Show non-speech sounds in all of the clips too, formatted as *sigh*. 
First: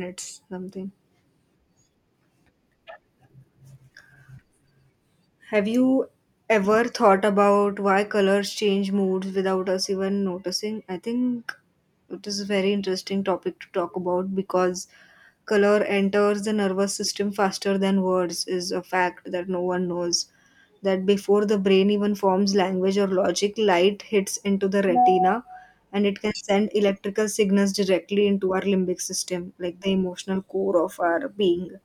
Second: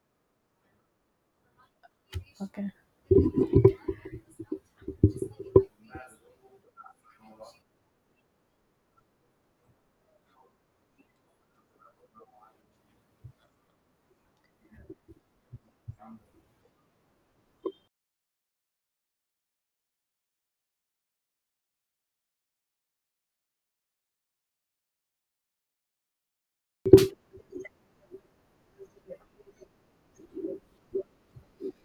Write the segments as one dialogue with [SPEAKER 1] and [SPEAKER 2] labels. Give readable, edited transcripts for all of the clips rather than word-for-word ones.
[SPEAKER 1] Minutes something.
[SPEAKER 2] Okay.
[SPEAKER 1] Have you ever thought about why colors change moods without us even noticing? I think it is a very interesting topic to talk about because color enters the nervous system faster than words is a fact that no one knows. That before the brain even forms language or logic, light hits into the retina and it can send electrical signals directly into our limbic system, like the emotional core of our being,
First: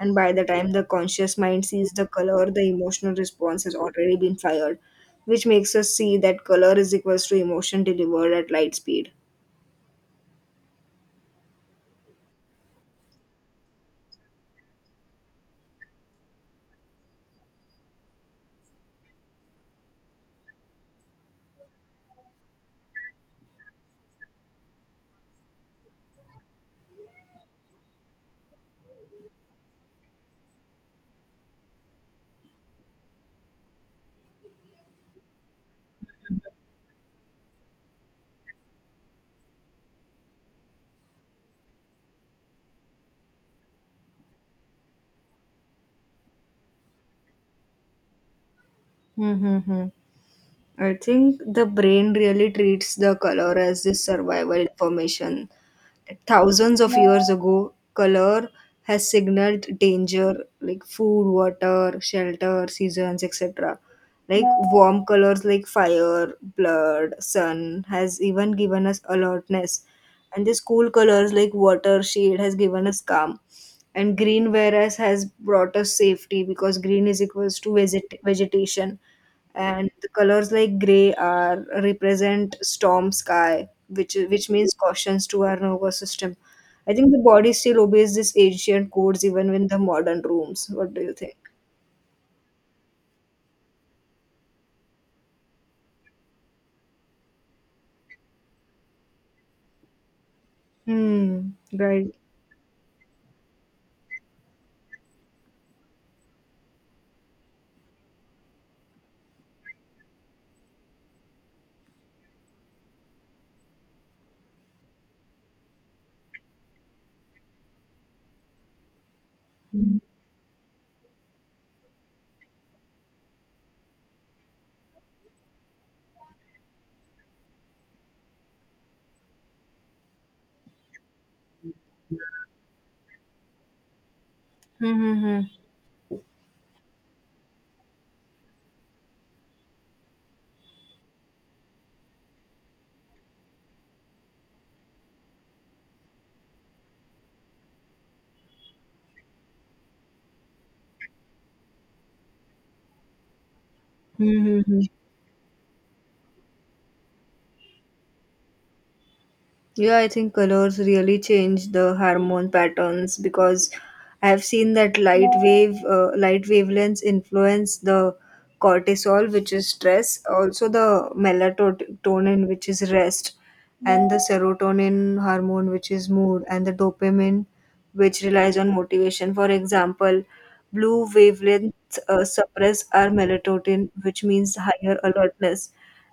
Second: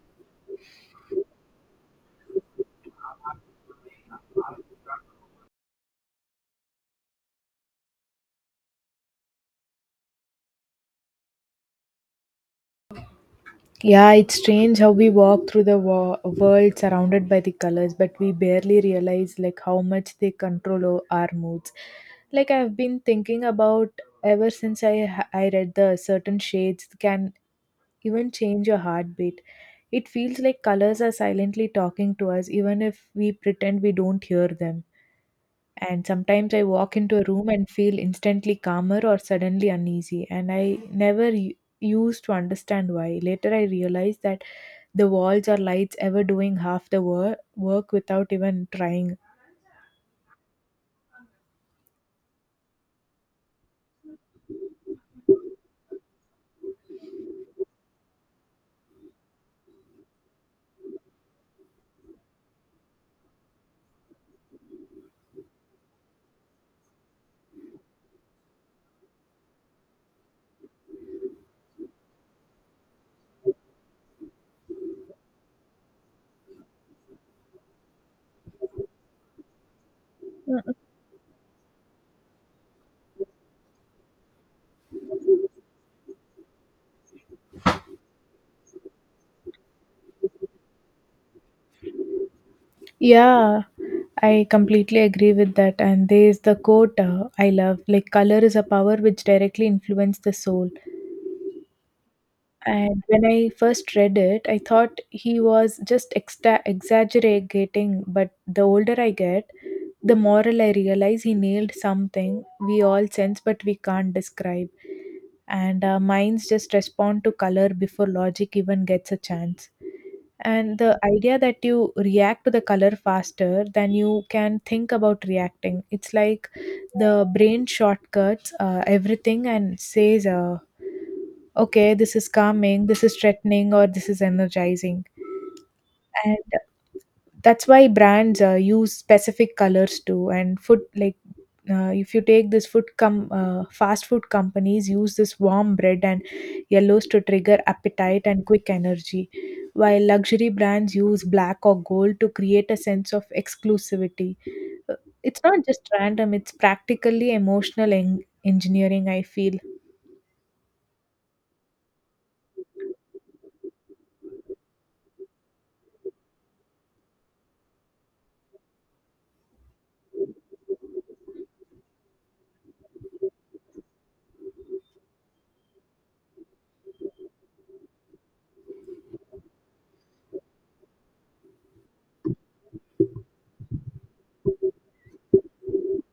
[SPEAKER 1] and by the time the conscious mind sees the color, the emotional response has already been fired, which makes us see that color is equals to emotion delivered at light speed.
[SPEAKER 2] Yeah, it's strange how we walk through the world surrounded by the colors, but we barely realize like how much they control our moods. Like I've been thinking about ever since I read the certain shades can even change your heartbeat. It feels like colors are silently talking to us, even if we pretend we don't hear them. And sometimes I walk into a room and feel instantly calmer or suddenly uneasy, and I never used to understand why. Later, I realized that the walls or lights ever doing half the work without even trying.
[SPEAKER 1] Mm-hmm. I think the brain really treats the color as this survival information. Thousands of years ago, color has signaled danger like food, water, shelter, seasons, etc. Like warm colors like fire, blood, sun has even given us alertness. And these cool colors like water, shade has given us calm. And green, whereas, has brought us safety because green is equals to vegetation, and the colors like gray are represent storm sky, which means cautions to our nervous system. I think the body still obeys these ancient codes even in the modern rooms. What do you think?
[SPEAKER 2] Yeah, I completely agree with that. And there's the quote I love like, color is a power which directly influences the soul.
[SPEAKER 1] Hmm. Right.
[SPEAKER 2] And when I first read it, I thought he was just exaggerating. But the older I get, the moral I realize he nailed something we all sense but we can't describe. And our minds just respond to color before logic even gets a chance. And the idea that you react to the color faster than you can think about reacting, it's like the brain shortcuts everything and says, okay, this is calming, this is threatening, or this is energizing.
[SPEAKER 1] Mm-hmm.
[SPEAKER 2] And that's why brands use specific colors too. And food, like if you take this fast food companies use this warm bread and yellows to trigger appetite and quick energy, while luxury brands use black or gold to create a sense of exclusivity. Uh, it's not just random, it's practically emotional engineering, I feel.
[SPEAKER 1] Yeah, I think colors really change the hormone patterns because I have seen that light wavelengths influence the cortisol, which is stress, also the melatonin, which is rest, and the serotonin hormone, which is mood, and the dopamine, which relies on motivation. For example, blue wavelengths suppress our melatonin, which means higher alertness,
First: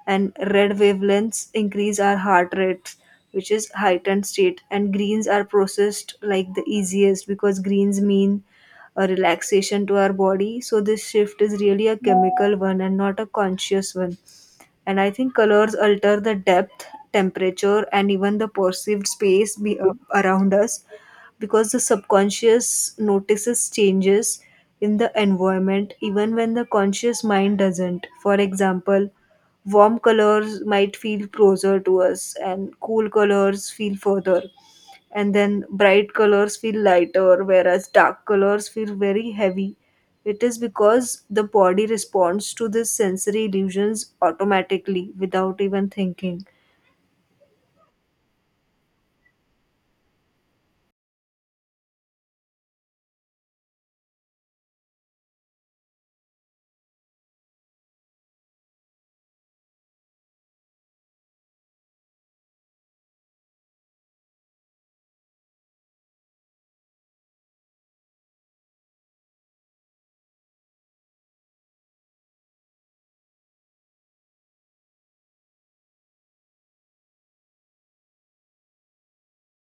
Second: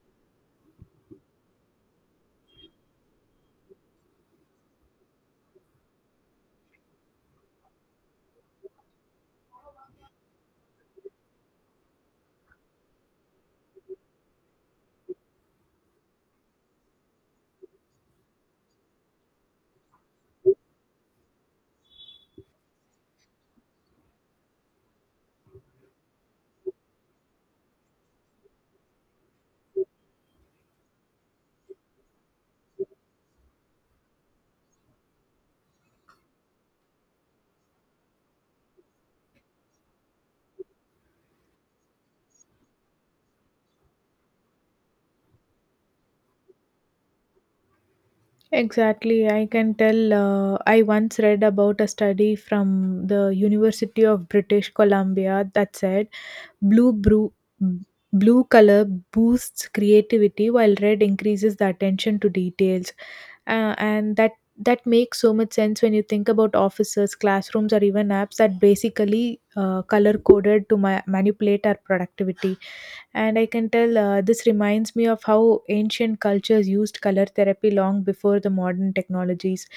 [SPEAKER 1] and red wavelengths increase our heart rates, which is heightened state. And greens are processed like the easiest because greens mean a relaxation to our body. So this shift is really a chemical one and not a conscious one. And I think colors alter the depth, temperature, and even the perceived space around us, because the subconscious notices changes in the environment even when the conscious mind doesn't. For example, warm colors might feel closer to us and cool colors feel further, and then bright colors feel lighter whereas dark colors feel very heavy. It is because the body responds to these sensory illusions automatically without even thinking.
[SPEAKER 2] Exactly, I can tell. I once read about a study from the University of British Columbia that said blue brew, blue color boosts creativity while red increases the attention to details, and that makes so much sense when you think about offices, classrooms, or even apps that basically color coded to manipulate our productivity. And I can tell, this reminds me of how ancient cultures used color therapy long before the modern technologies.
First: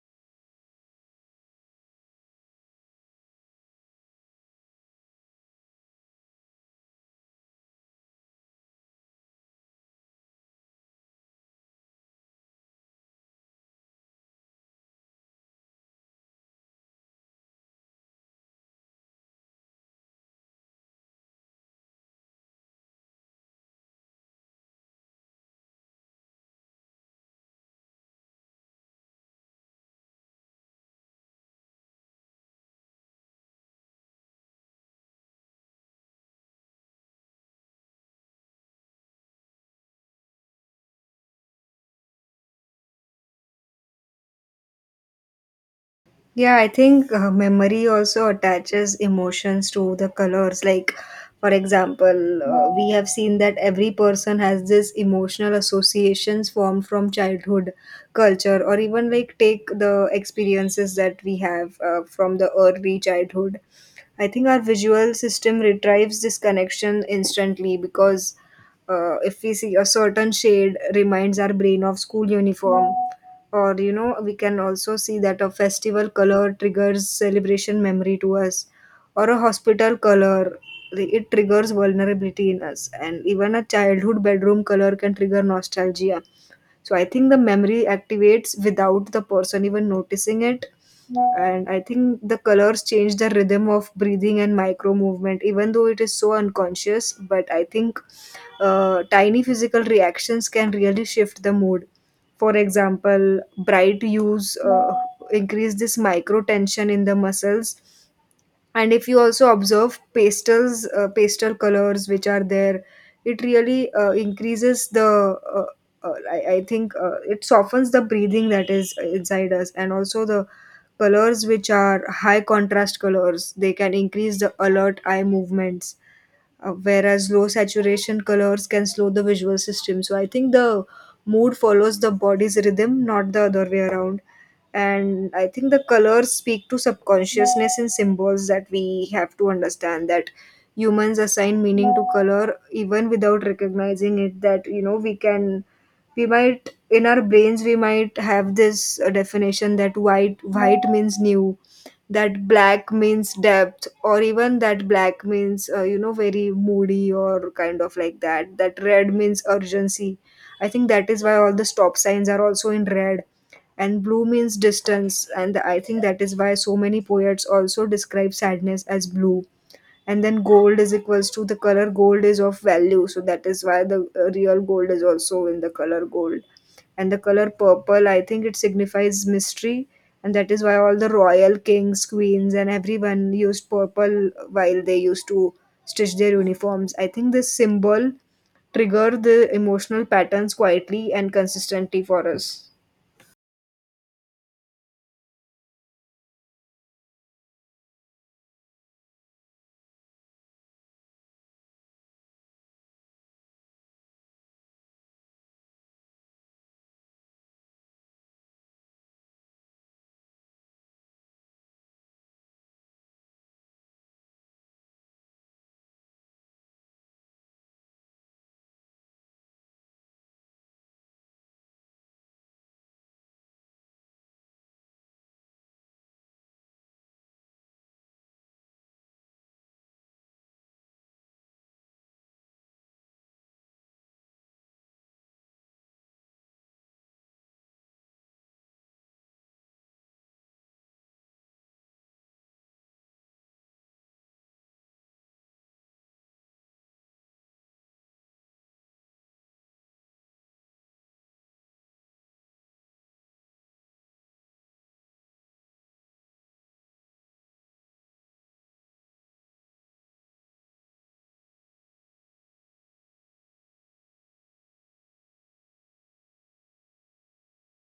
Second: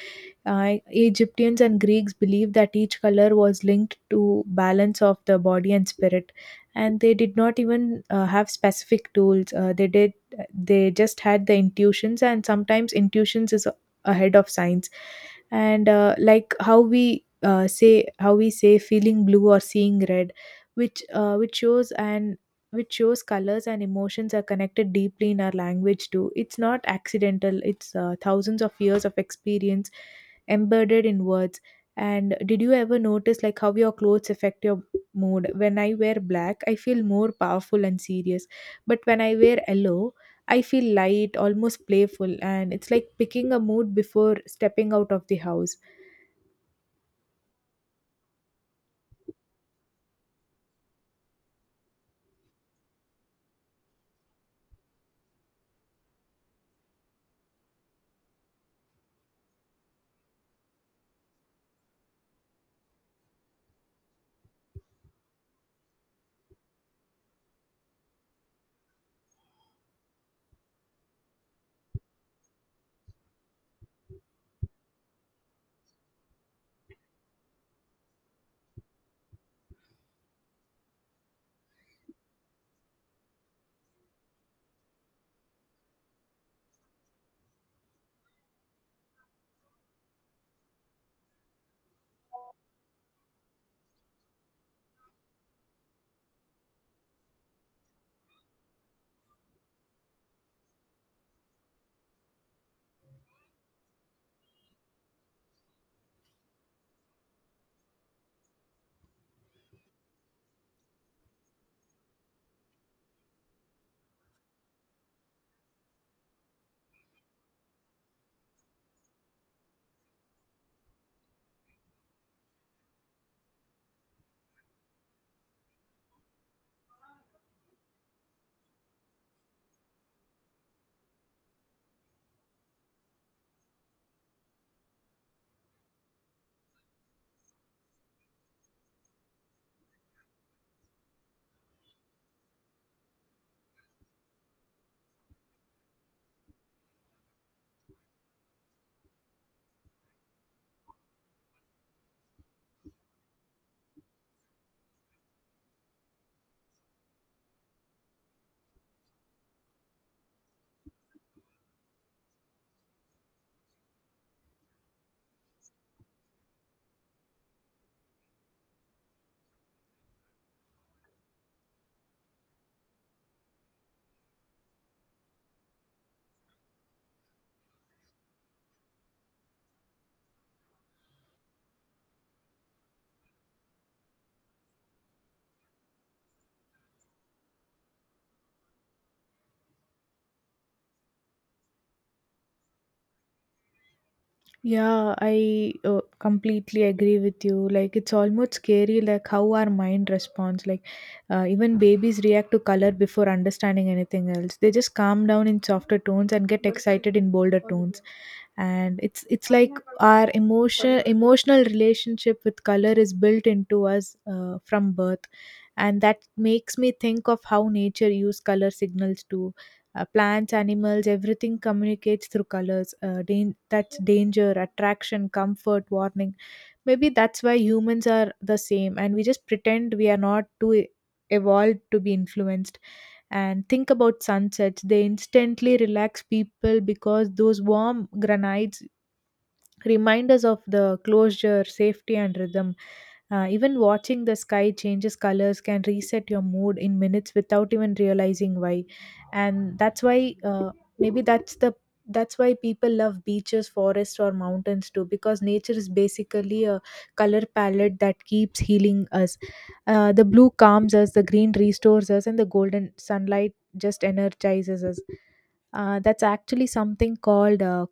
[SPEAKER 2] Egyptians and Greeks believed that each color was linked to balance of the body and spirit, and they did not even have specific tools. They just had the intuitions, and sometimes intuitions is ahead of science. And like how we say feeling blue or seeing red, which uh, which shows an which shows colors and emotions are connected deeply in our language too. It's not accidental, it's thousands of years of experience embedded in words. And did you ever notice like how your clothes affect your mood? When I wear black, I feel more powerful and serious. But when I wear yellow, I feel light, almost playful, and it's like picking a mood before stepping out of the house.
[SPEAKER 1] Yeah, I think memory also attaches emotions to the colors. Like, for example, we have seen that every person has this emotional associations formed from childhood, culture, or even like take the experiences that we have from the early childhood. I think our visual system retrieves this connection instantly because, if we see, a certain shade reminds our brain of school uniform, or we can also see that a festival color triggers celebration memory to us, or a hospital color, like, it triggers vulnerability in us, and even a childhood bedroom color can trigger nostalgia. So I think the memory activates without the person even noticing it. And I think the colors change the rhythm of breathing and micro movement, even though it is so unconscious, but I think tiny physical reactions can really shift the mood. For example, bright hues increase this micro tension in the muscles. And if you also observe pastel colors which are there, it really uh, I think it softens the breathing that is inside us, and also the colors which are high contrast colors, they can increase the alert eye movements, whereas low saturation colors can slow the visual system. So I think the mood follows the body's rhythm, not the other way around. And I think the colors speak to subconsciousness in symbols, that we have to understand that humans assign meaning to color even without recognizing it, that we might, in our brains we might have this definition that white means new, that black means depth, or even that black means very moody, or kind of like that, that red means urgency. I think that is why all the stop signs are also in red. And blue means distance, and I think that is why so many poets also describe sadness as blue. And then gold is equals to the color gold is of value, so that is why the real gold is also in the color gold. And the color purple, I think it signifies mystery, and that is why all the royal kings, queens, and everyone used purple while they used to stitch their uniforms. I think this symbol trigger the emotional patterns quietly and consistently for us.
[SPEAKER 2] Yeah, I completely agree with you. Like, it's almost scary, like how our mind responds. Like, even babies react to color before understanding anything else. They just calm down in softer tones and get excited in bolder tones. And it's like our emotional relationship with color is built into us from birth, and that makes me think of how nature use color signals to plants, animals, everything communicates through colors. That's danger, attraction, comfort, warning. Maybe that's why humans are the same, and we just pretend we are not too evolved to be influenced. And think about sunsets; they instantly relax people because those warm granites reminders of the closure, safety, and rhythm. Even watching the sky changes colors can reset your mood in minutes without even realizing why. And that's why maybe that's the that's why people love beaches, forests, or mountains too, because nature is basically a color palette that keeps healing us. The blue calms us, the green restores us, and the golden sunlight just energizes us. That's actually something called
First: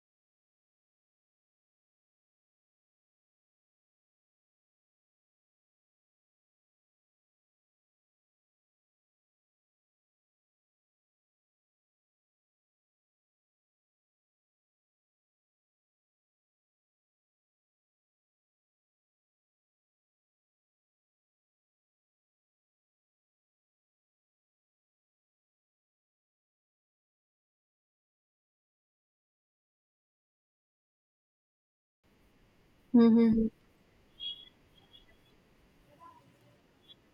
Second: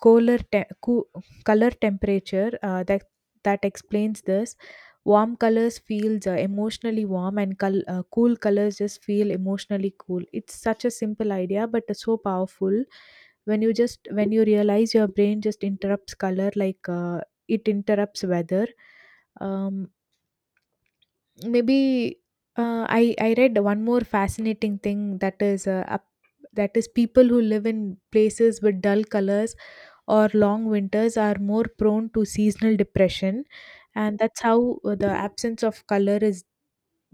[SPEAKER 2] cooler te- coo- color temperature, that explains this: warm colors feels emotionally warm, and cool colors just feel emotionally cool. It's such a simple idea, but it's so powerful when you realize your brain just interrupts color like, it interrupts weather. Um, maybe uh, I I read one more fascinating thing, that is, people who live in places with dull colors or long winters are more prone to seasonal depression,
[SPEAKER 1] Hmm.
[SPEAKER 2] and that's how the absence of color is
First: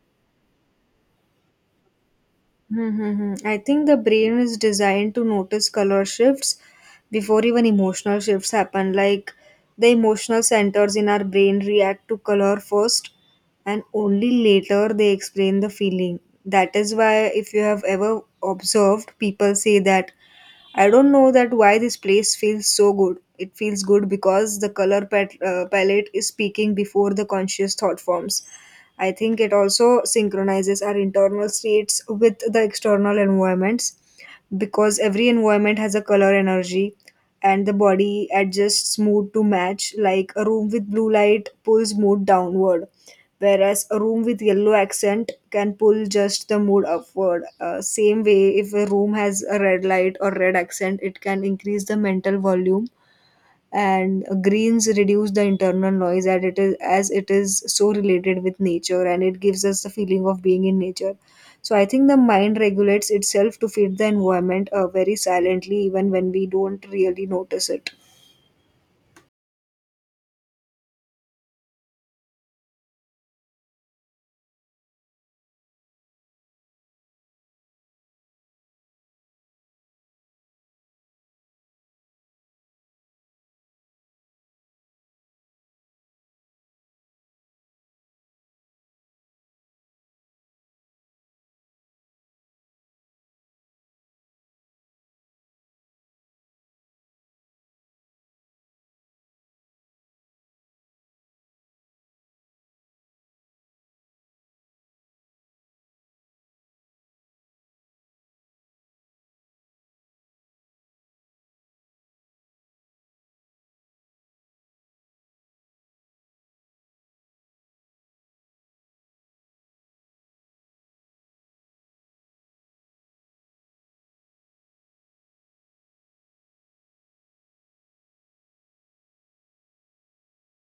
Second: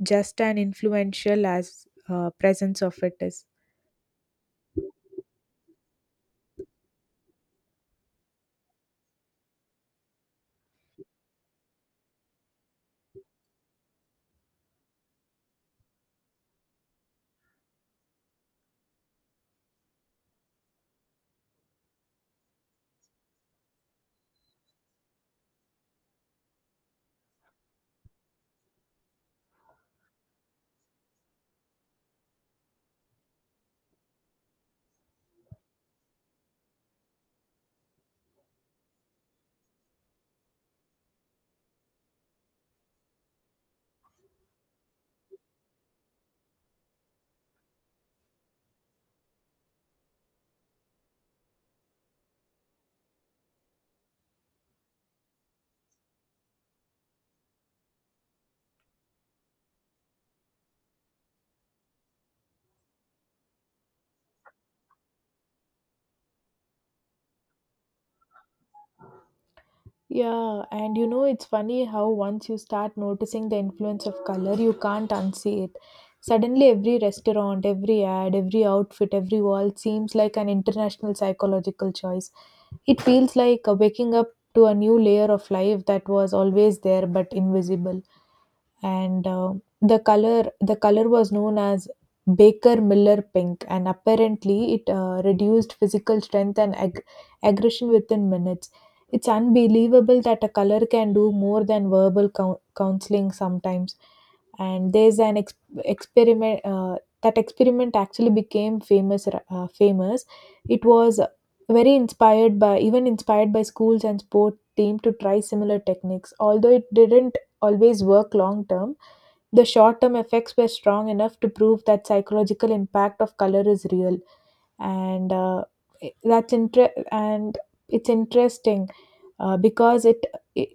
[SPEAKER 2] just as influential as presence of it is.
[SPEAKER 1] Mm-hmm. I think the brain is designed to notice color shifts before even emotional shifts happen. Like the emotional centers in our brain react to color first, and only later they explain the feeling. That is why, if you have ever observed, people say that I don't know that why this place feels so good. It feels good because the color palette is speaking before the conscious thought forms. I think it also synchronizes our internal states with the external environments, because every environment has a color energy, and the body adjusts mood to match, like a room with blue light pulls mood downward whereas a room with yellow accent can pull just the mood upward, same way, if a room has a red light or red accent, it can increase the mental volume. And greens reduce the internal noise, as it is so related with nature, and it gives us the feeling of being in nature. So I think the mind regulates itself to fit the environment very silently, even when we don't really notice it.
[SPEAKER 2] Yeah, and you know, it's funny how once you start noticing the influence of color, you can't unsee it. Suddenly, every restaurant, every ad, every outfit, every wall seems like an international psychological choice. It feels like waking up to a new layer of life that was always there but invisible. And the color was known as Baker Miller pink, and apparently, it reduced physical strength and aggression within minutes. It's unbelievable that a color can do more than verbal counseling sometimes. And there's an experiment, that experiment actually became famous. Famous, it was very inspired by even inspired by schools and sport team to try similar techniques. Although it didn't always work long term, the short term effects were strong enough to prove that psychological impact of color is real. And i- that's inter- and it's interesting uh, because it i-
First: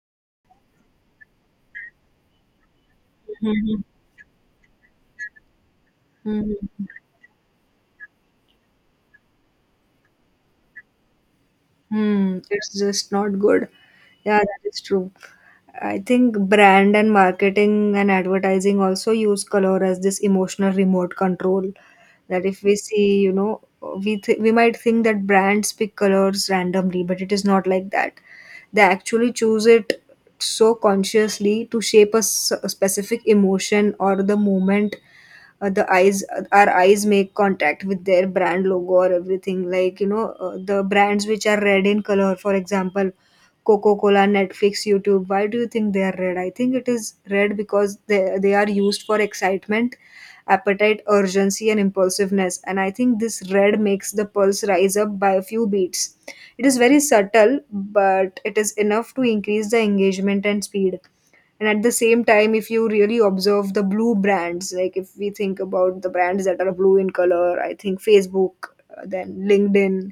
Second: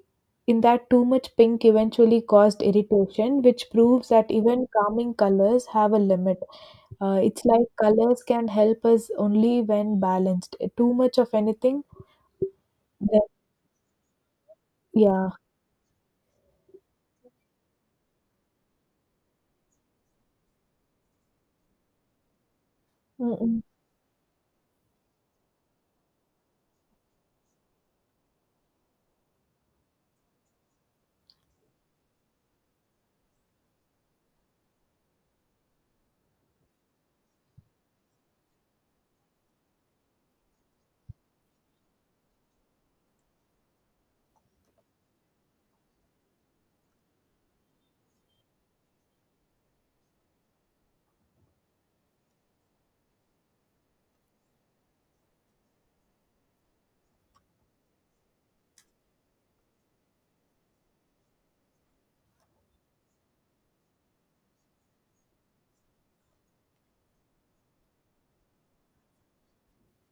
[SPEAKER 2] in that too much pink eventually caused irritation, which
[SPEAKER 1] Mhm.
[SPEAKER 2] proves that even calming colors have a limit.
[SPEAKER 1] Mhm.
[SPEAKER 2] It's like colors can help us only when balanced. Too much of anything,
[SPEAKER 1] Hmm, it's just
[SPEAKER 2] that,
[SPEAKER 1] not good. Yeah, that is true.
[SPEAKER 2] yeah.
[SPEAKER 1] I think brand and marketing and advertising also use color as this emotional remote control. That if we see,
[SPEAKER 2] Mm-mm,
[SPEAKER 1] we might think that brands pick colors randomly, but it is not like that. They actually choose it so consciously to shape a specific emotion or the moment the eyes our eyes make contact with their brand logo, or everything like the brands which are red in color. For example, Coca-Cola, Netflix, YouTube, why do you think they are red? I think it is red because they are used for excitement, appetite, urgency, and impulsiveness, and I think this red makes the pulse rise up by a few beats. It is very subtle, but it is enough to increase the engagement and speed. And at the same time, if you really observe the blue brands, like if we think about the brands that are blue in color, I think Facebook, then LinkedIn,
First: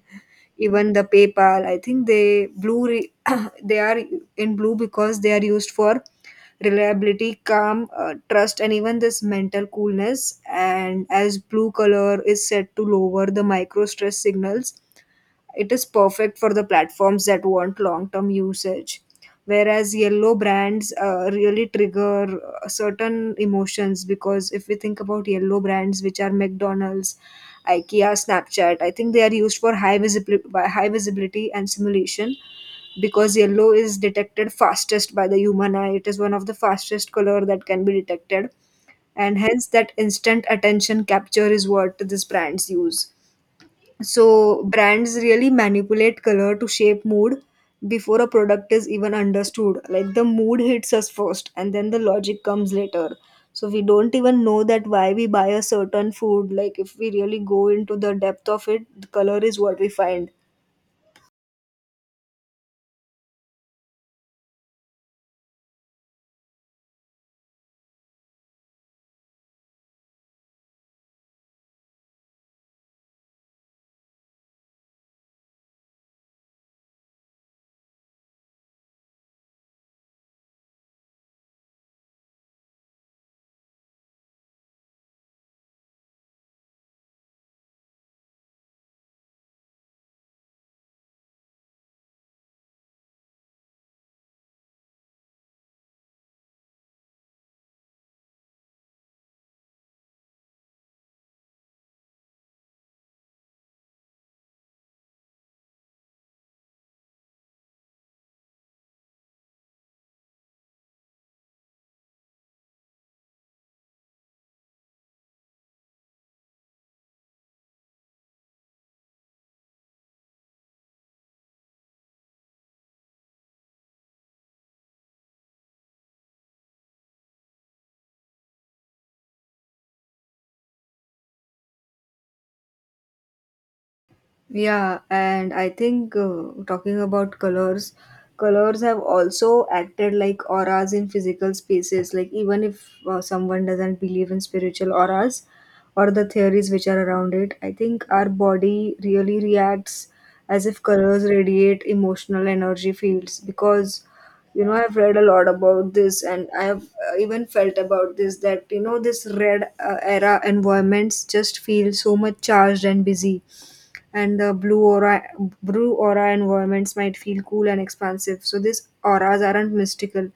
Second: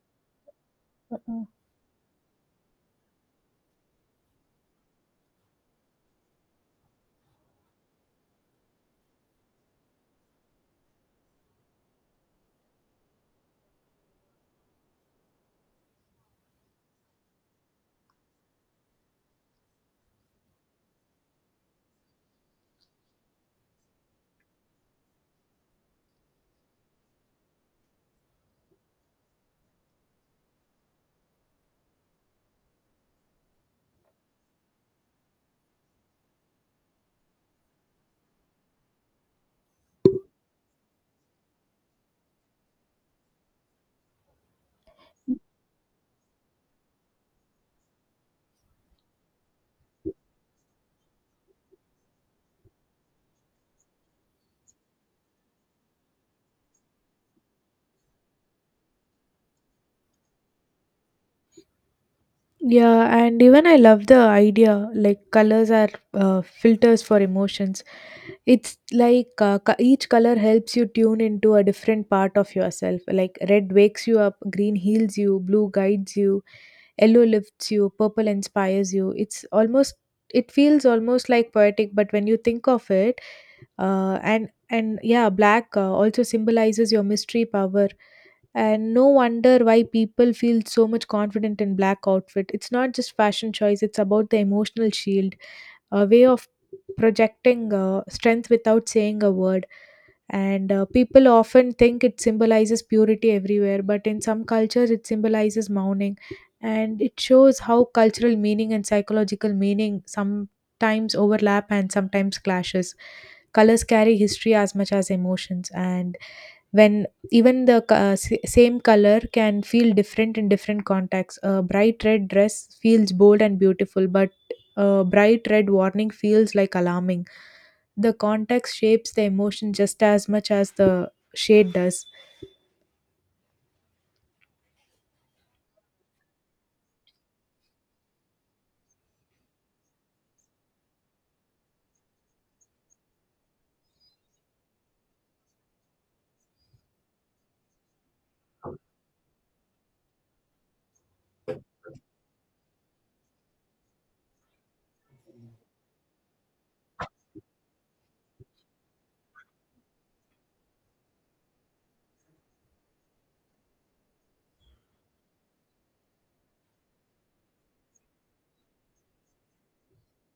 [SPEAKER 1] even the
[SPEAKER 2] mm-mm.
[SPEAKER 1] PayPal, I think *coughs* *clears throat* they are in blue because they are used for reliability, calm, trust, and even this mental coolness. And as blue color is said to lower the micro stress signals, it is perfect for the platforms that want long term usage. Whereas yellow brands really trigger certain emotions, because if we think about yellow brands, which are McDonald's, IKEA, Snapchat, I think they are used for high visibility and simulation, because yellow is detected fastest by the human eye. It is one of the fastest color that can be detected, and hence that instant attention capture is what these brands use. So brands really manipulate color to shape mood before a product is even understood. Like the mood hits us first and then the logic comes later. So we don't even know that why we buy a certain food. Like if we really go into the depth of it, the color is what we find.
[SPEAKER 2] Yeah, and even I love the idea like colors are filters for emotions. It's like each color helps you tune into a different part of yourself. Like red wakes you up, green heals you, blue guides you, yellow lifts you, purple inspires you. It feels almost like poetic, but when you think of it, and yeah, black also symbolizes your mystery power, and no wonder why people feel so much confident in black outfit. It's not just fashion choice, it's about the emotional shield, a way of projecting strength without saying a word. And people often think it symbolizes purity everywhere, but in some cultures it symbolizes mourning, and it shows how cultural meaning and psychological meaning sometimes overlap and sometimes clashes. Colors carry history as much as emotions, and when even the same color can feel different in different contexts. A bright red dress feels bold and beautiful, but a bright red warning feels like alarming. The context shapes the emotion just as much as the shade does.
[SPEAKER 1] Yeah, and I think talking about colors, colors have also acted like auras in physical spaces. Like, even if someone doesn't believe in spiritual auras or the theories which are around it, I think our body really reacts as if colors radiate emotional energy fields, because you know, I've read a lot about this and I have even felt about this that you know, this red era environments just feel so much charged and busy, and the blue aura environments might feel cool and expansive. So these auras aren't mystical.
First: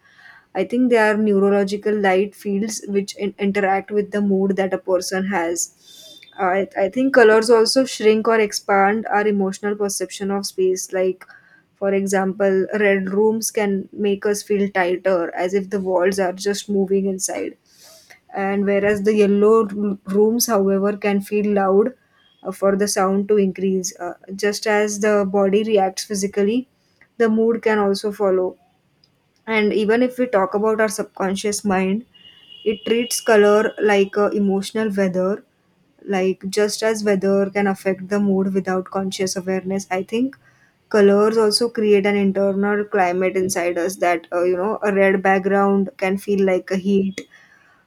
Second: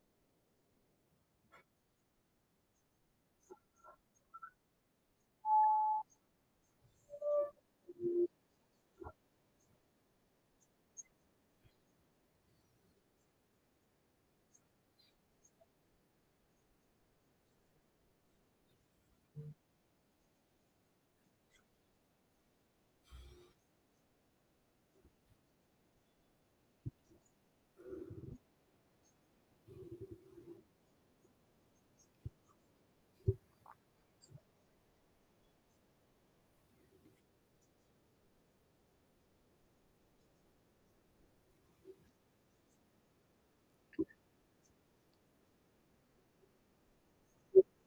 [SPEAKER 1] I think they are neurological light fields which interact with the mood that a person has. I think colors also shrink or expand our emotional perception of space, like for example, red rooms can make us feel tighter as if the walls are just moving inside, and whereas the yellow rooms however can feel loud, for the sound to increase. Just as the body reacts physically, the mood can also follow. And even if we talk about our subconscious mind, it treats color like a emotional weather. Like, just as weather can affect the mood without conscious awareness, I think colors also create an internal climate inside us. That you know, a red background can feel like a heat,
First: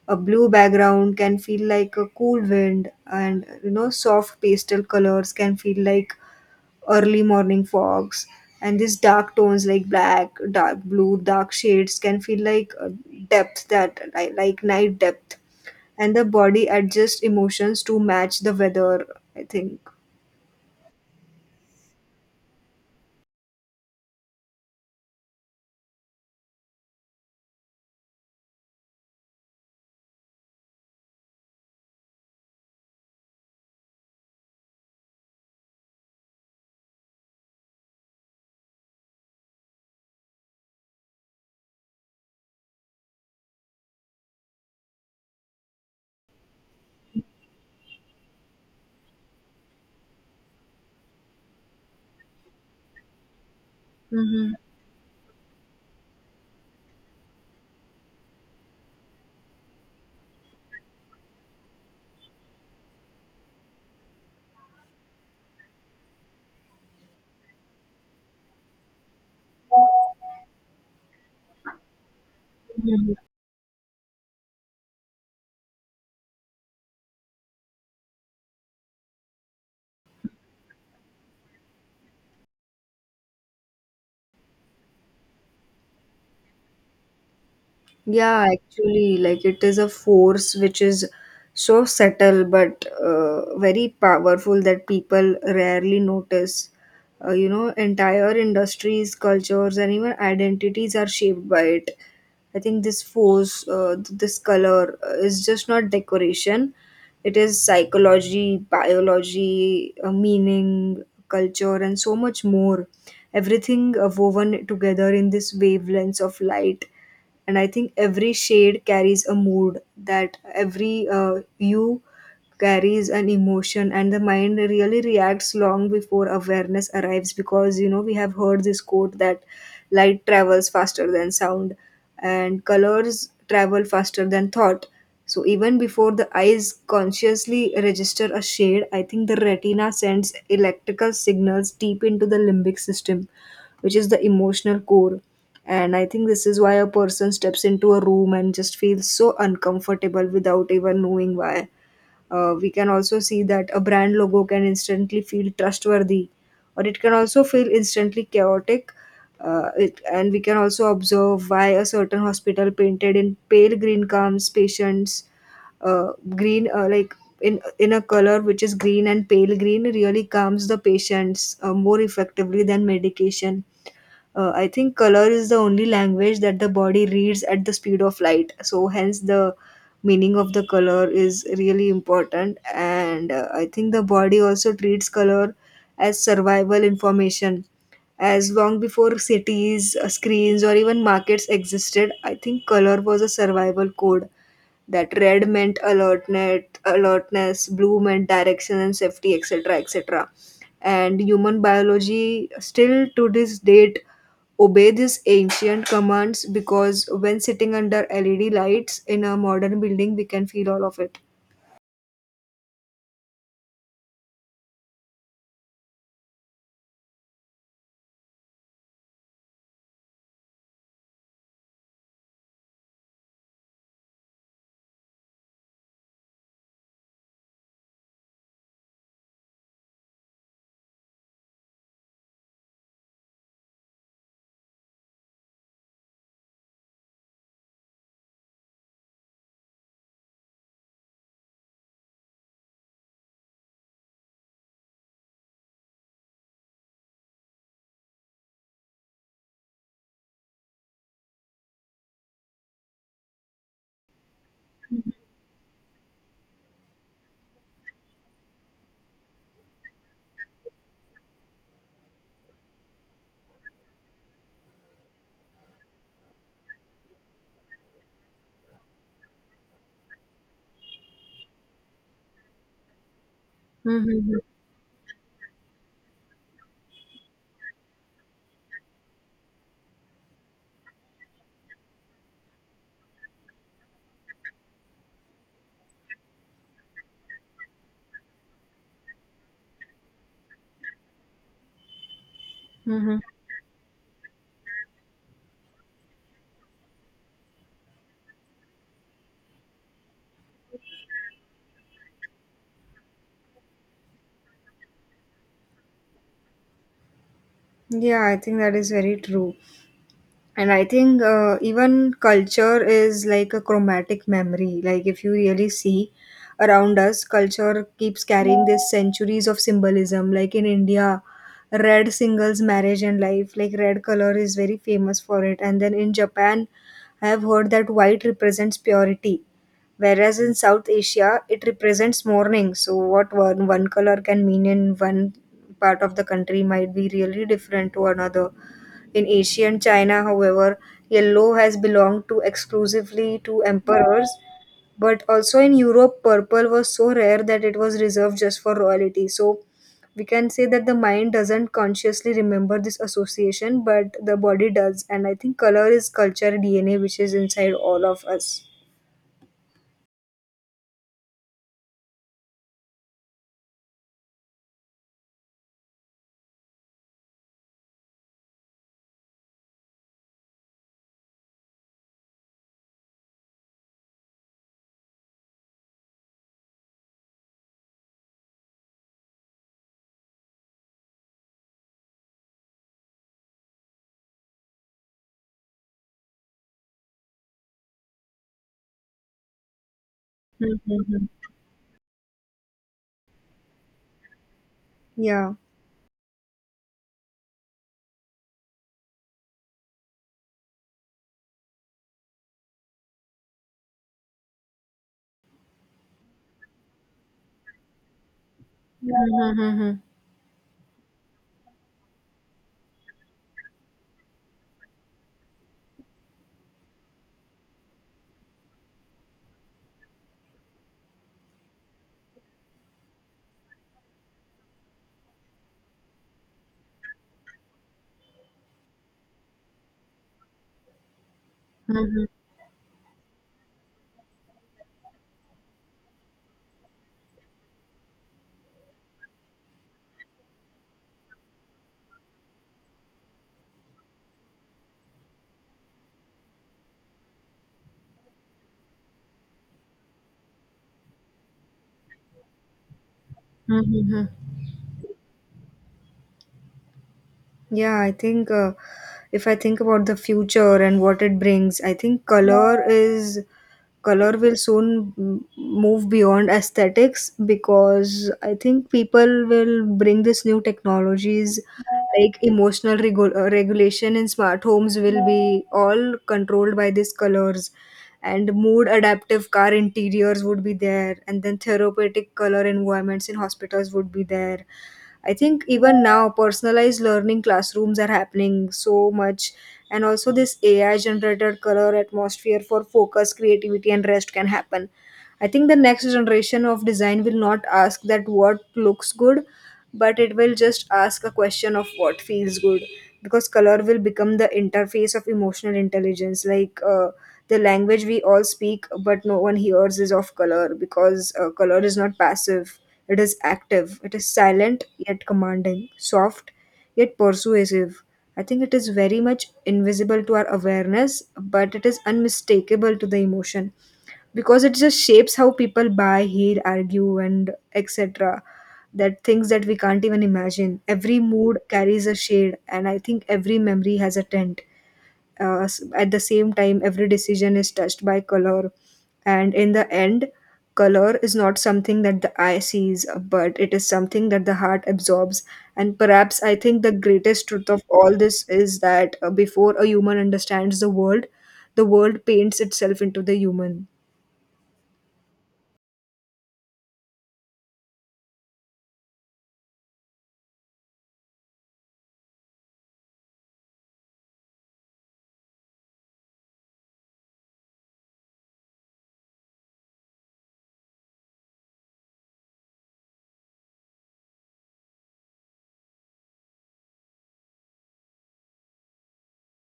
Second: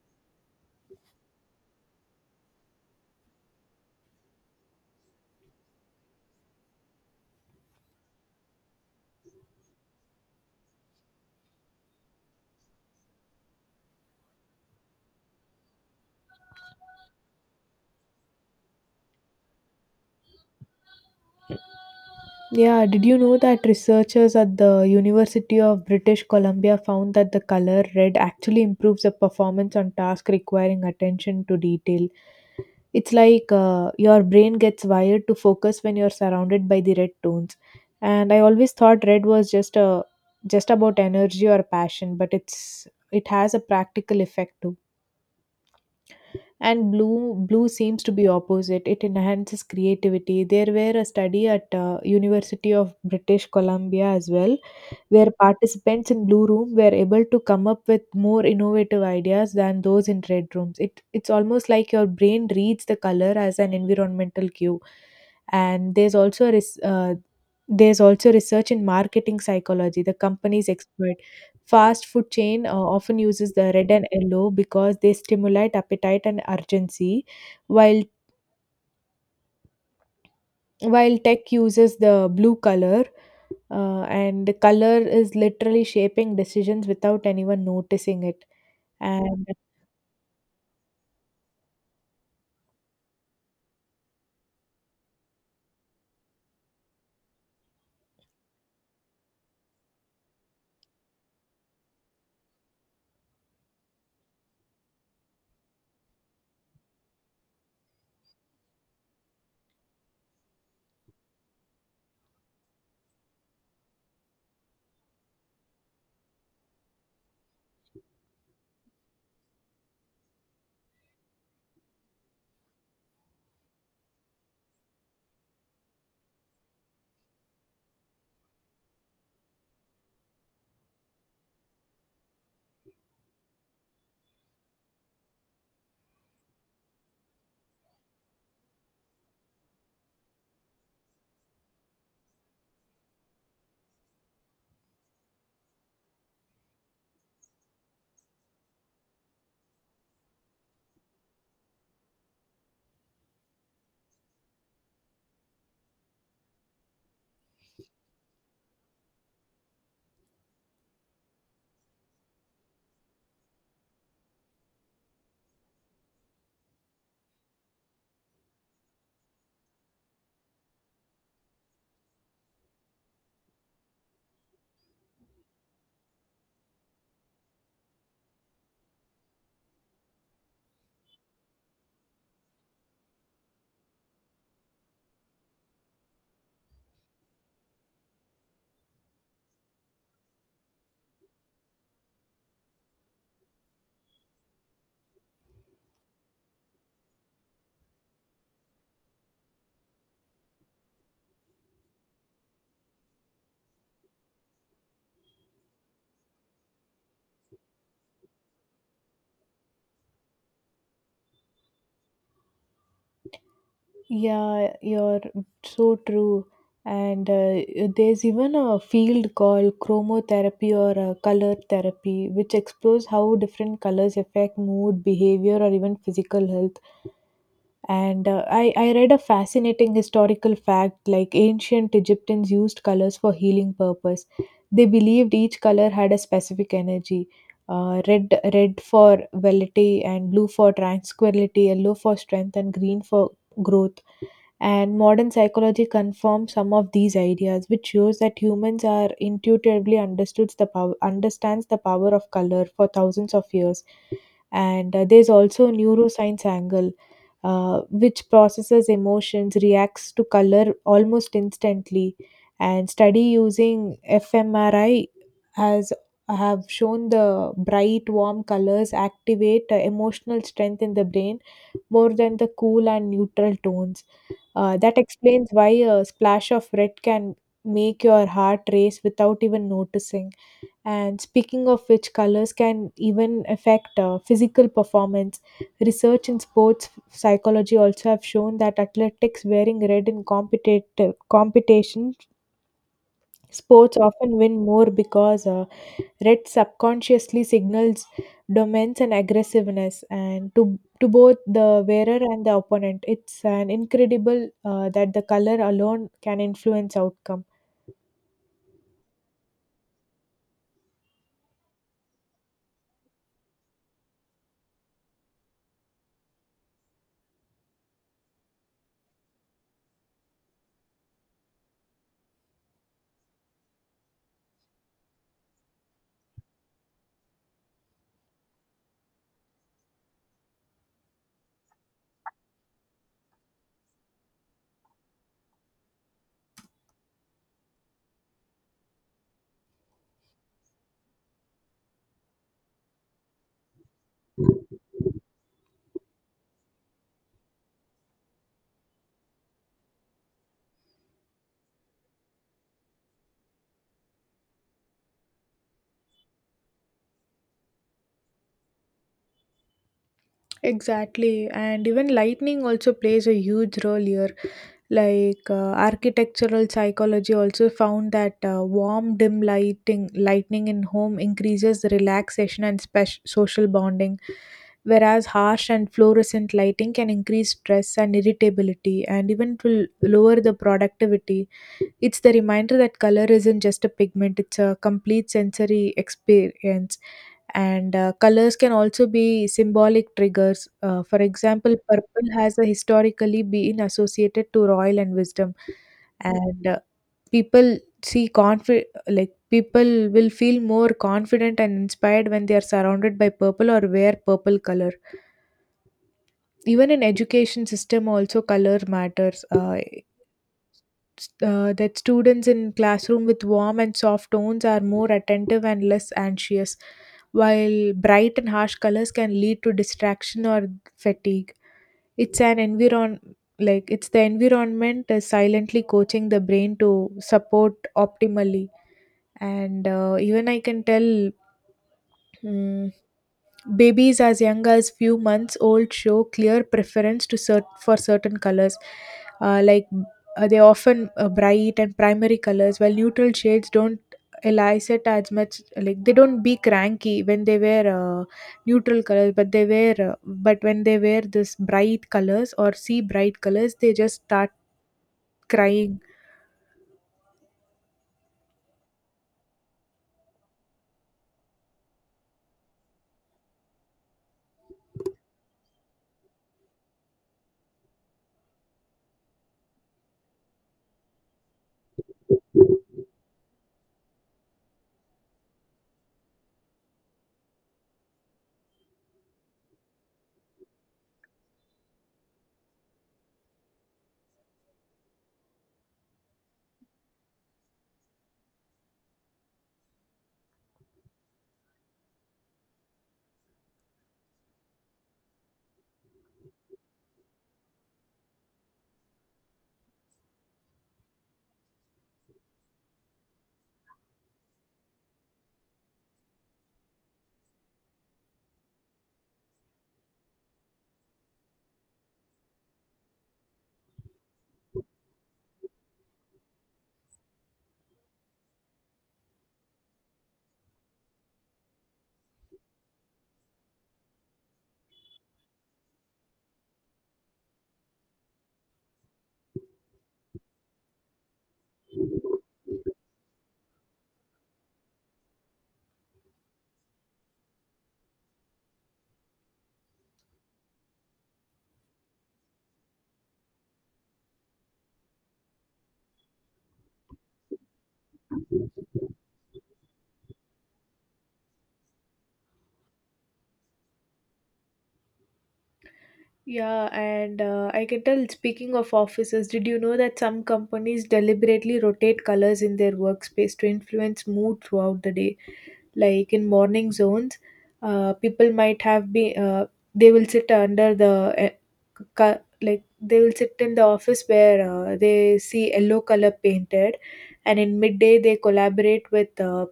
[SPEAKER 1] a blue background can feel like a cool wind, and you know, soft pastel colors can feel like early morning fogs, and these dark tones like black, dark blue, dark shades can feel like depth, that like night depth, and the body adjusts emotions to match the weather, I think.
[SPEAKER 2] Yeah, did you know that researchers at the University of British Columbia found that the color red actually improves the performance on tasks requiring attention to detail? It's like your brain gets wired to focus when you're surrounded by the red tones. And I always thought red was just a just about energy or passion, but it has a practical effect too. And blue seems to be opposite, it enhances creativity. There were a study at University of British Columbia as
[SPEAKER 1] Mm-hmm.
[SPEAKER 2] well, where participants in blue room were able to come up with more innovative ideas than those in red rooms. It's almost like your brain reads the color as an environmental cue. And there's also research in marketing psychology the companies exploit. Fast food chain often uses the red and yellow because they stimulate appetite and urgency, while tech uses the blue color, and color is literally shaping decisions without anyone noticing it.
[SPEAKER 1] Yeah, actually, like
[SPEAKER 2] And
[SPEAKER 1] it is a force which is so subtle but very powerful that people rarely notice. You know, entire industries, cultures, and even identities are shaped by it. I think this force, this color is just not decoration. It is psychology, biology, meaning, culture, and so much more. Everything woven together in this wavelengths of light, and I think every shade carries a mood, that every hue carries an emotion, and the mind really reacts long before awareness arrives. Because you know, we have heard this quote that light travels faster than sound and colors travel faster than thought. So even before the eyes consciously register a shade, I think the retina sends electrical signals deep into the limbic system, which is the emotional core. And I think this is why a person steps into a room and just feels so uncomfortable without even knowing why. We can also see that a brand logo can instantly feel trustworthy, or it can also feel instantly chaotic. It, and we can also observe why a certain hospital painted in pale green calms patients. Uh, green like in a color which is green and pale green really calms the patients more effectively than medication. Uh, I think color is the only language that the body reads at the speed of light, so hence the meaning of the color is really important. And I think the body also treats color as survival information. As long before cities screens or even markets existed, I think color was a survival code, that red meant alertness, alertness, blue meant direction and safety, etc, etc, and human biology still to this date obey these ancient commands, because when sitting under LED lights in a modern building, we can feel all of it.
[SPEAKER 2] yeah, you're so true. And there's even a field called chromotherapy or color therapy, which explores how different colors affect mood, behavior, or even physical health. And I read a fascinating historical fact like ancient Egyptians used colors for healing purpose. They believed each color had a specific energy. Red for velity and blue for tranquility, yellow for strength and green for growth. And modern psychology confirms some of these ideas, which shows that humans are intuitively understood the power understands the power of color for thousands of years. And there's also neuroscience angle, which processes emotions, reacts to color almost instantly, and study using fMRI has have shown the bright warm colors activate emotional strength in the brain more than the cool and neutral tones.
[SPEAKER 1] Mm-hmm.
[SPEAKER 2] That explains why a splash of red can make your heart race without even noticing. And speaking of which, colors can even affect physical performance. Research in sports psychology also have shown that athletics wearing red in competitive competition
[SPEAKER 1] Mm-hmm.
[SPEAKER 2] sports often win more because red subconsciously signals dominance and aggressiveness, and to both the wearer and the opponent. It's an incredible that the color alone can influence outcome.
[SPEAKER 1] Yeah, I think that is very true. And I think even culture is like a chromatic memory. Like, if you really see around us, culture keeps carrying this centuries of symbolism. Like in India, red singles marriage and life. Like, red color is very famous for it. And then in Japan, I have heard that white represents purity. Whereas in South Asia, it represents mourning. So, what one color can mean in one part of the country might be really different to another. In ancient China, however, yellow has belonged to exclusively to emperors, but also in Europe, purple was so rare that it was reserved just for royalty. So we can say that the mind doesn't consciously remember this association, but the body does. And I think color is culture DNA, which is inside all of us.
[SPEAKER 2] Exactly, and even lightning also plays a huge role here. Like architectural psychology also found that warm, dim lighting, lightning in home increases the relaxation and social bonding, whereas harsh and fluorescent lighting can increase stress and irritability, and even it will lower the productivity. It's the reminder that color isn't just a pigment, it's a complete sensory experience. And colors can also be symbolic triggers. For
[SPEAKER 1] Mhm.
[SPEAKER 2] example, purple has historically been associated to royal and
[SPEAKER 1] Yeah.
[SPEAKER 2] wisdom, and people people will feel more confident and inspired when they are surrounded by purple or wear purple color. Even in education system also color matters,
[SPEAKER 1] Mhm.
[SPEAKER 2] that students in classroom with warm and soft tones are more attentive and less anxious, while bright and harsh colors can lead to distraction or fatigue. It's an environ it's the environment silently coaching the brain to support optimally, and even I can tell.
[SPEAKER 1] Mhm.
[SPEAKER 2] mm, Babies as young as few months old show clear preference for certain colors, uh, like they often bright and primary colors, while neutral shades don't elicit as much. Like they don't be cranky when they wear uh, neutral colors, but they wear but when they wear this bright colors or see bright colors,
[SPEAKER 1] Mhm.
[SPEAKER 2] they just
[SPEAKER 1] Mhm.
[SPEAKER 2] start crying.
[SPEAKER 1] Yeah, I think if I think about the future and what it brings, I think color will soon move beyond aesthetics, because I think people will bring this new technologies like emotional regulation in smart homes will be all controlled by these colors, and mood adaptive car interiors would be there, and then therapeutic color environments in hospitals would be there. I think even now personalized learning classrooms are happening so much, and also this AI generated color atmosphere for focus, creativity and rest can happen. I think the next generation of design will not ask that what looks good, but it will just ask a question of what feels good, because color will become the interface of emotional intelligence. Like the language we all speak but no one hears is of color, because color is not passive, it is active, it is silent yet commanding, soft yet persuasive. I think it is very much invisible to our awareness, but it is unmistakable to the emotion, because it just shapes how people buy, hear, argue, and etc. That things that we can't even imagine. Every mood carries a shade, and I think every memory has a tint, at the same time every decision is touched by color, and in the end, color is not something that the eye sees, but it is something that the heart absorbs. And perhaps I think the greatest truth of all this is that before a human understands the world, the world paints itself into the human.
[SPEAKER 2] Yeah, and I can tell, speaking of offices, did you know that some companies deliberately rotate colors in their workspace to influence mood throughout the day? Like in morning zones, people might have been, they will sit under the, they will sit in the office where they see yellow color painted, and in midday, they collaborate with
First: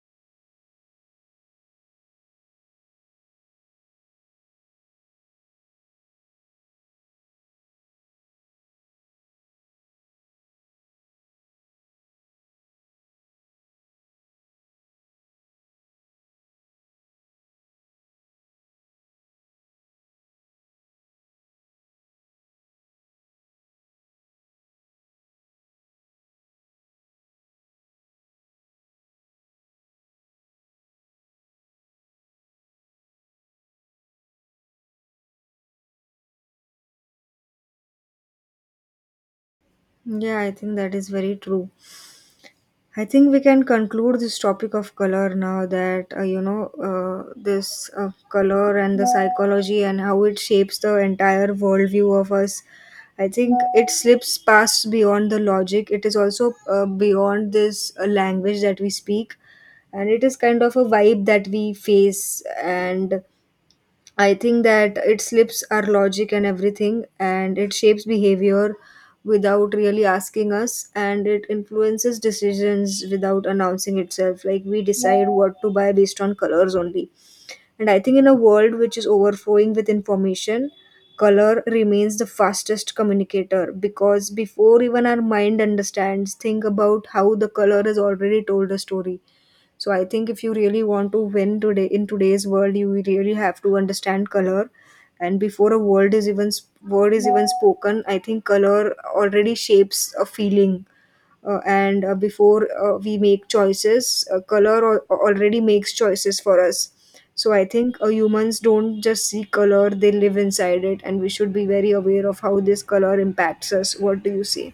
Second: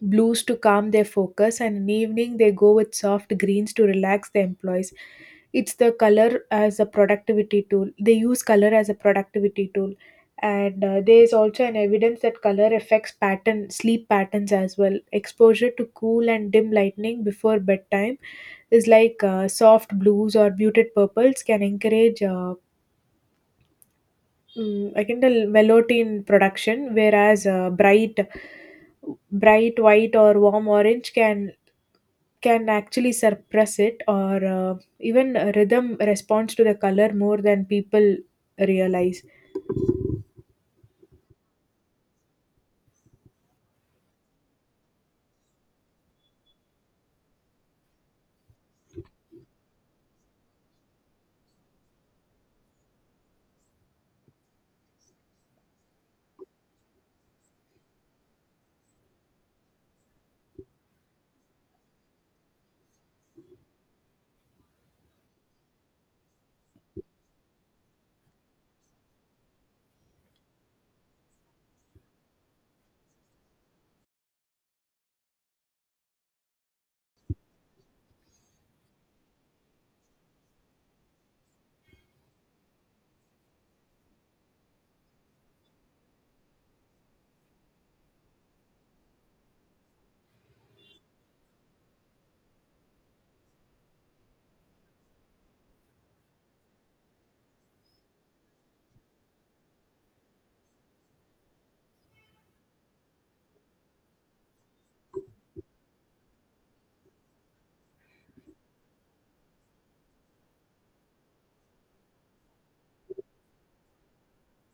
[SPEAKER 2] blues to calm their focus, and in the evening they go with soft greens to relax the employees. It's the color as a productivity tool. They use color as a productivity tool, and there is also an evidence that color affects pattern sleep patterns as well. Exposure to cool and dim lightning before bedtime is soft blues or muted purples can encourage, I can tell, melatonin production, whereas bright white or warm orange can actually suppress it. Or Even rhythm responds to the color more than people realize.
[SPEAKER 1] Yeah, I think that is very true. I think we can conclude this topic of color now, that you know this color and the psychology and how it shapes the entire worldview of us. I think it slips past beyond the logic. It is also beyond this language that we speak, and it is kind of a vibe that we face. And I think that it slips our logic and everything, and it shapes behavior without really asking us, and it influences decisions without announcing itself. Like we decide what to buy based on colors only. And I think in a world which is overflowing with information, color remains the fastest communicator, because before even our mind understands, think about how the color has already told a story. So I think if you really want to win today in today's world, you really have to understand color. And before a word is even spoken, I think color already shapes a feeling. And before we make choices, color already makes choices for us. So I think humans don't just see color; they live inside it, and we should be very aware of how this color impacts us. What do you see?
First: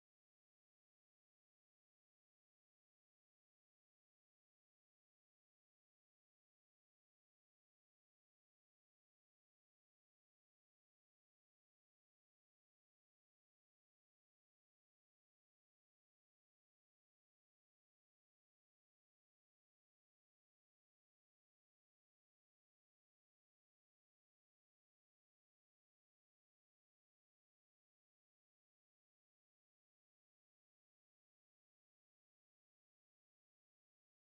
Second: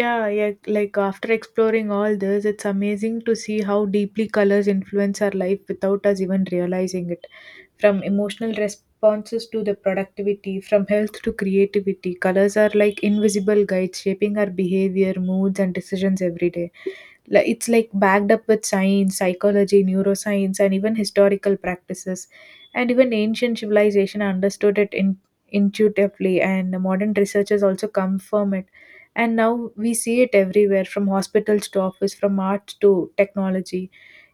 [SPEAKER 2] Yeah, like after exploring all this, it's amazing to see how deeply colors influence our life without us even realizing it. From emotional responses to the productivity, from health to creativity, colors are like invisible guides shaping our behavior, moods and decisions every day. It's like backed up with science, psychology, neuroscience, and even historical practices. And even ancient civilization understood it in, intuitively, and the modern researchers also confirm it. And now we see it everywhere, from hospitals to office, from art to technology.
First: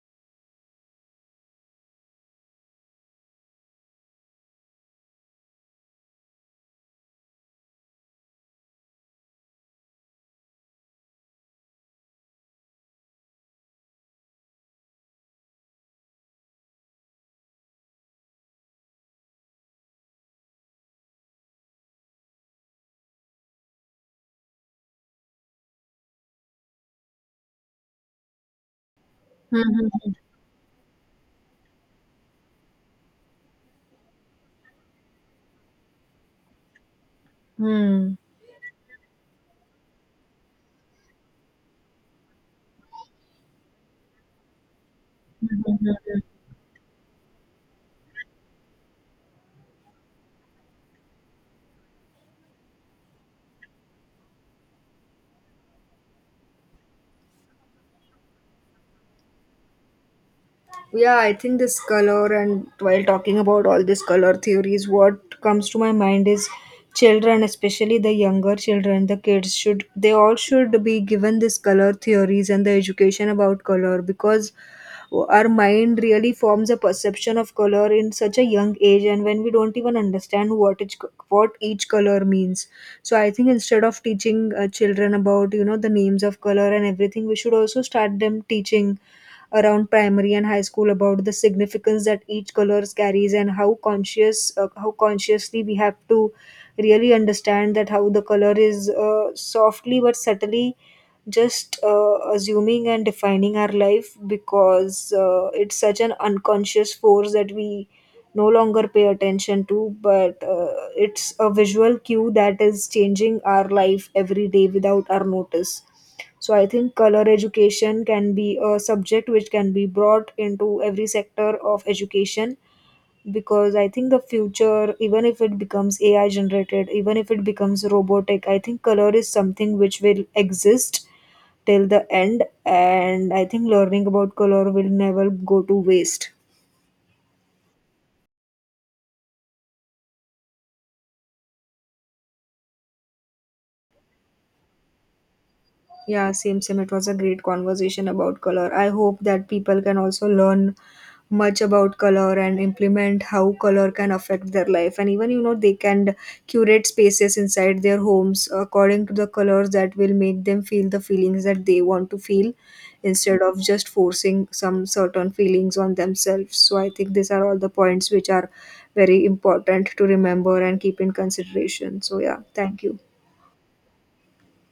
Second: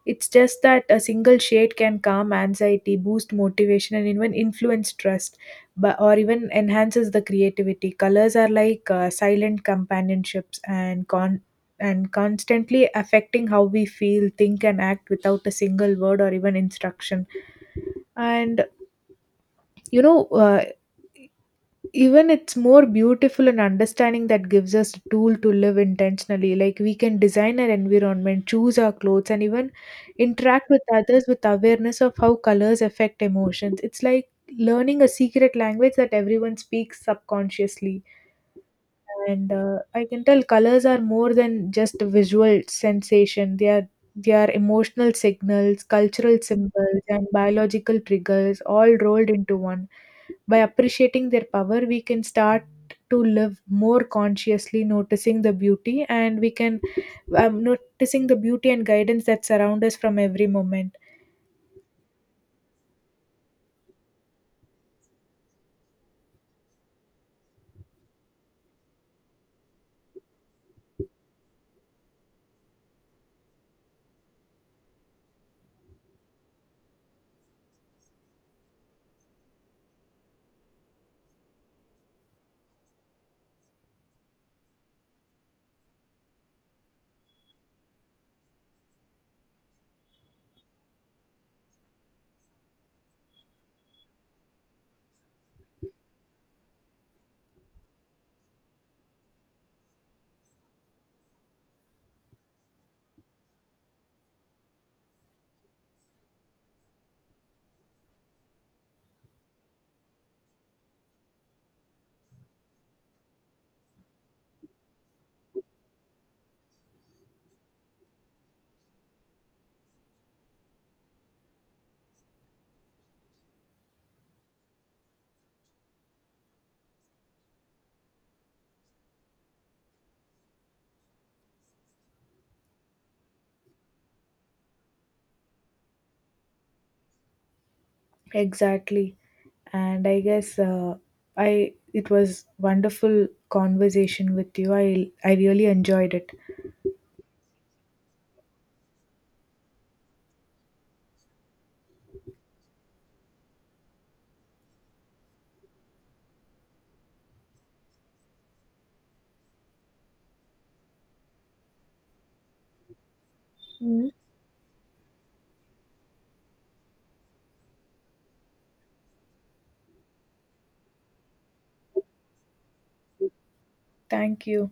[SPEAKER 2] It's just that a single shade can calm anxiety, boost motivation, and even influence trust, but, or even enhances the creativity. Colors are like silent companionships and constantly affecting how we feel, think, and act without a single word or even instruction. And you know, even it's more beautiful and understanding that gives us a tool to live intentionally. Like we can design our environment, choose our clothes, and even interact with others with awareness of how colors affect emotions. It's like learning a secret language that everyone speaks subconsciously. And I can tell, colors are more than just a visual sensation. They are emotional signals,
[SPEAKER 1] Mhm.
[SPEAKER 2] cultural symbols and biological triggers all rolled into one. By appreciating their power, we can start to live more consciously, noticing the beauty, and we can, noticing the beauty and guidance that surround us from every moment.
[SPEAKER 1] Yeah, I think this color, and while talking about all these color theories, what comes to my mind is children, especially the younger children, the kids should, they all should be given this color theories and the education about color, because our mind really forms a perception of color in such a young age and when we don't even understand what each color means. So I think instead of teaching children about you know the names of color and everything, we should also start them teaching around primary and high school about the significance that each colors carries, and how conscious how consciously we have to really understand that how the color is softly but subtly just assuming and defining our life. Because it's such an unconscious force that we no longer pay attention to, but it's a visual cue that is changing our life every day without our notice. So I think color education can be a subject which can be brought into every sector of education, because I think the future, even if it becomes AI generated, even if it becomes robotic, I think color is something which will exist till the end, and I think learning about color will never go to waste.
[SPEAKER 2] Exactly, and I guess, I it was wonderful conversation with you. I really enjoyed it.
[SPEAKER 1] Yeah, same, same. It was a great conversation about color. I hope that people can also learn much about color and implement how color can affect their life. And even, you know, they can curate spaces inside their homes according to the colors that will make them feel the feelings that they want to feel instead of just
[SPEAKER 2] Mm.
[SPEAKER 1] forcing some certain feelings on themselves. So I think these are all the points which are very important to remember and keep in consideration. So, yeah, thank you.
[SPEAKER 2] Thank you.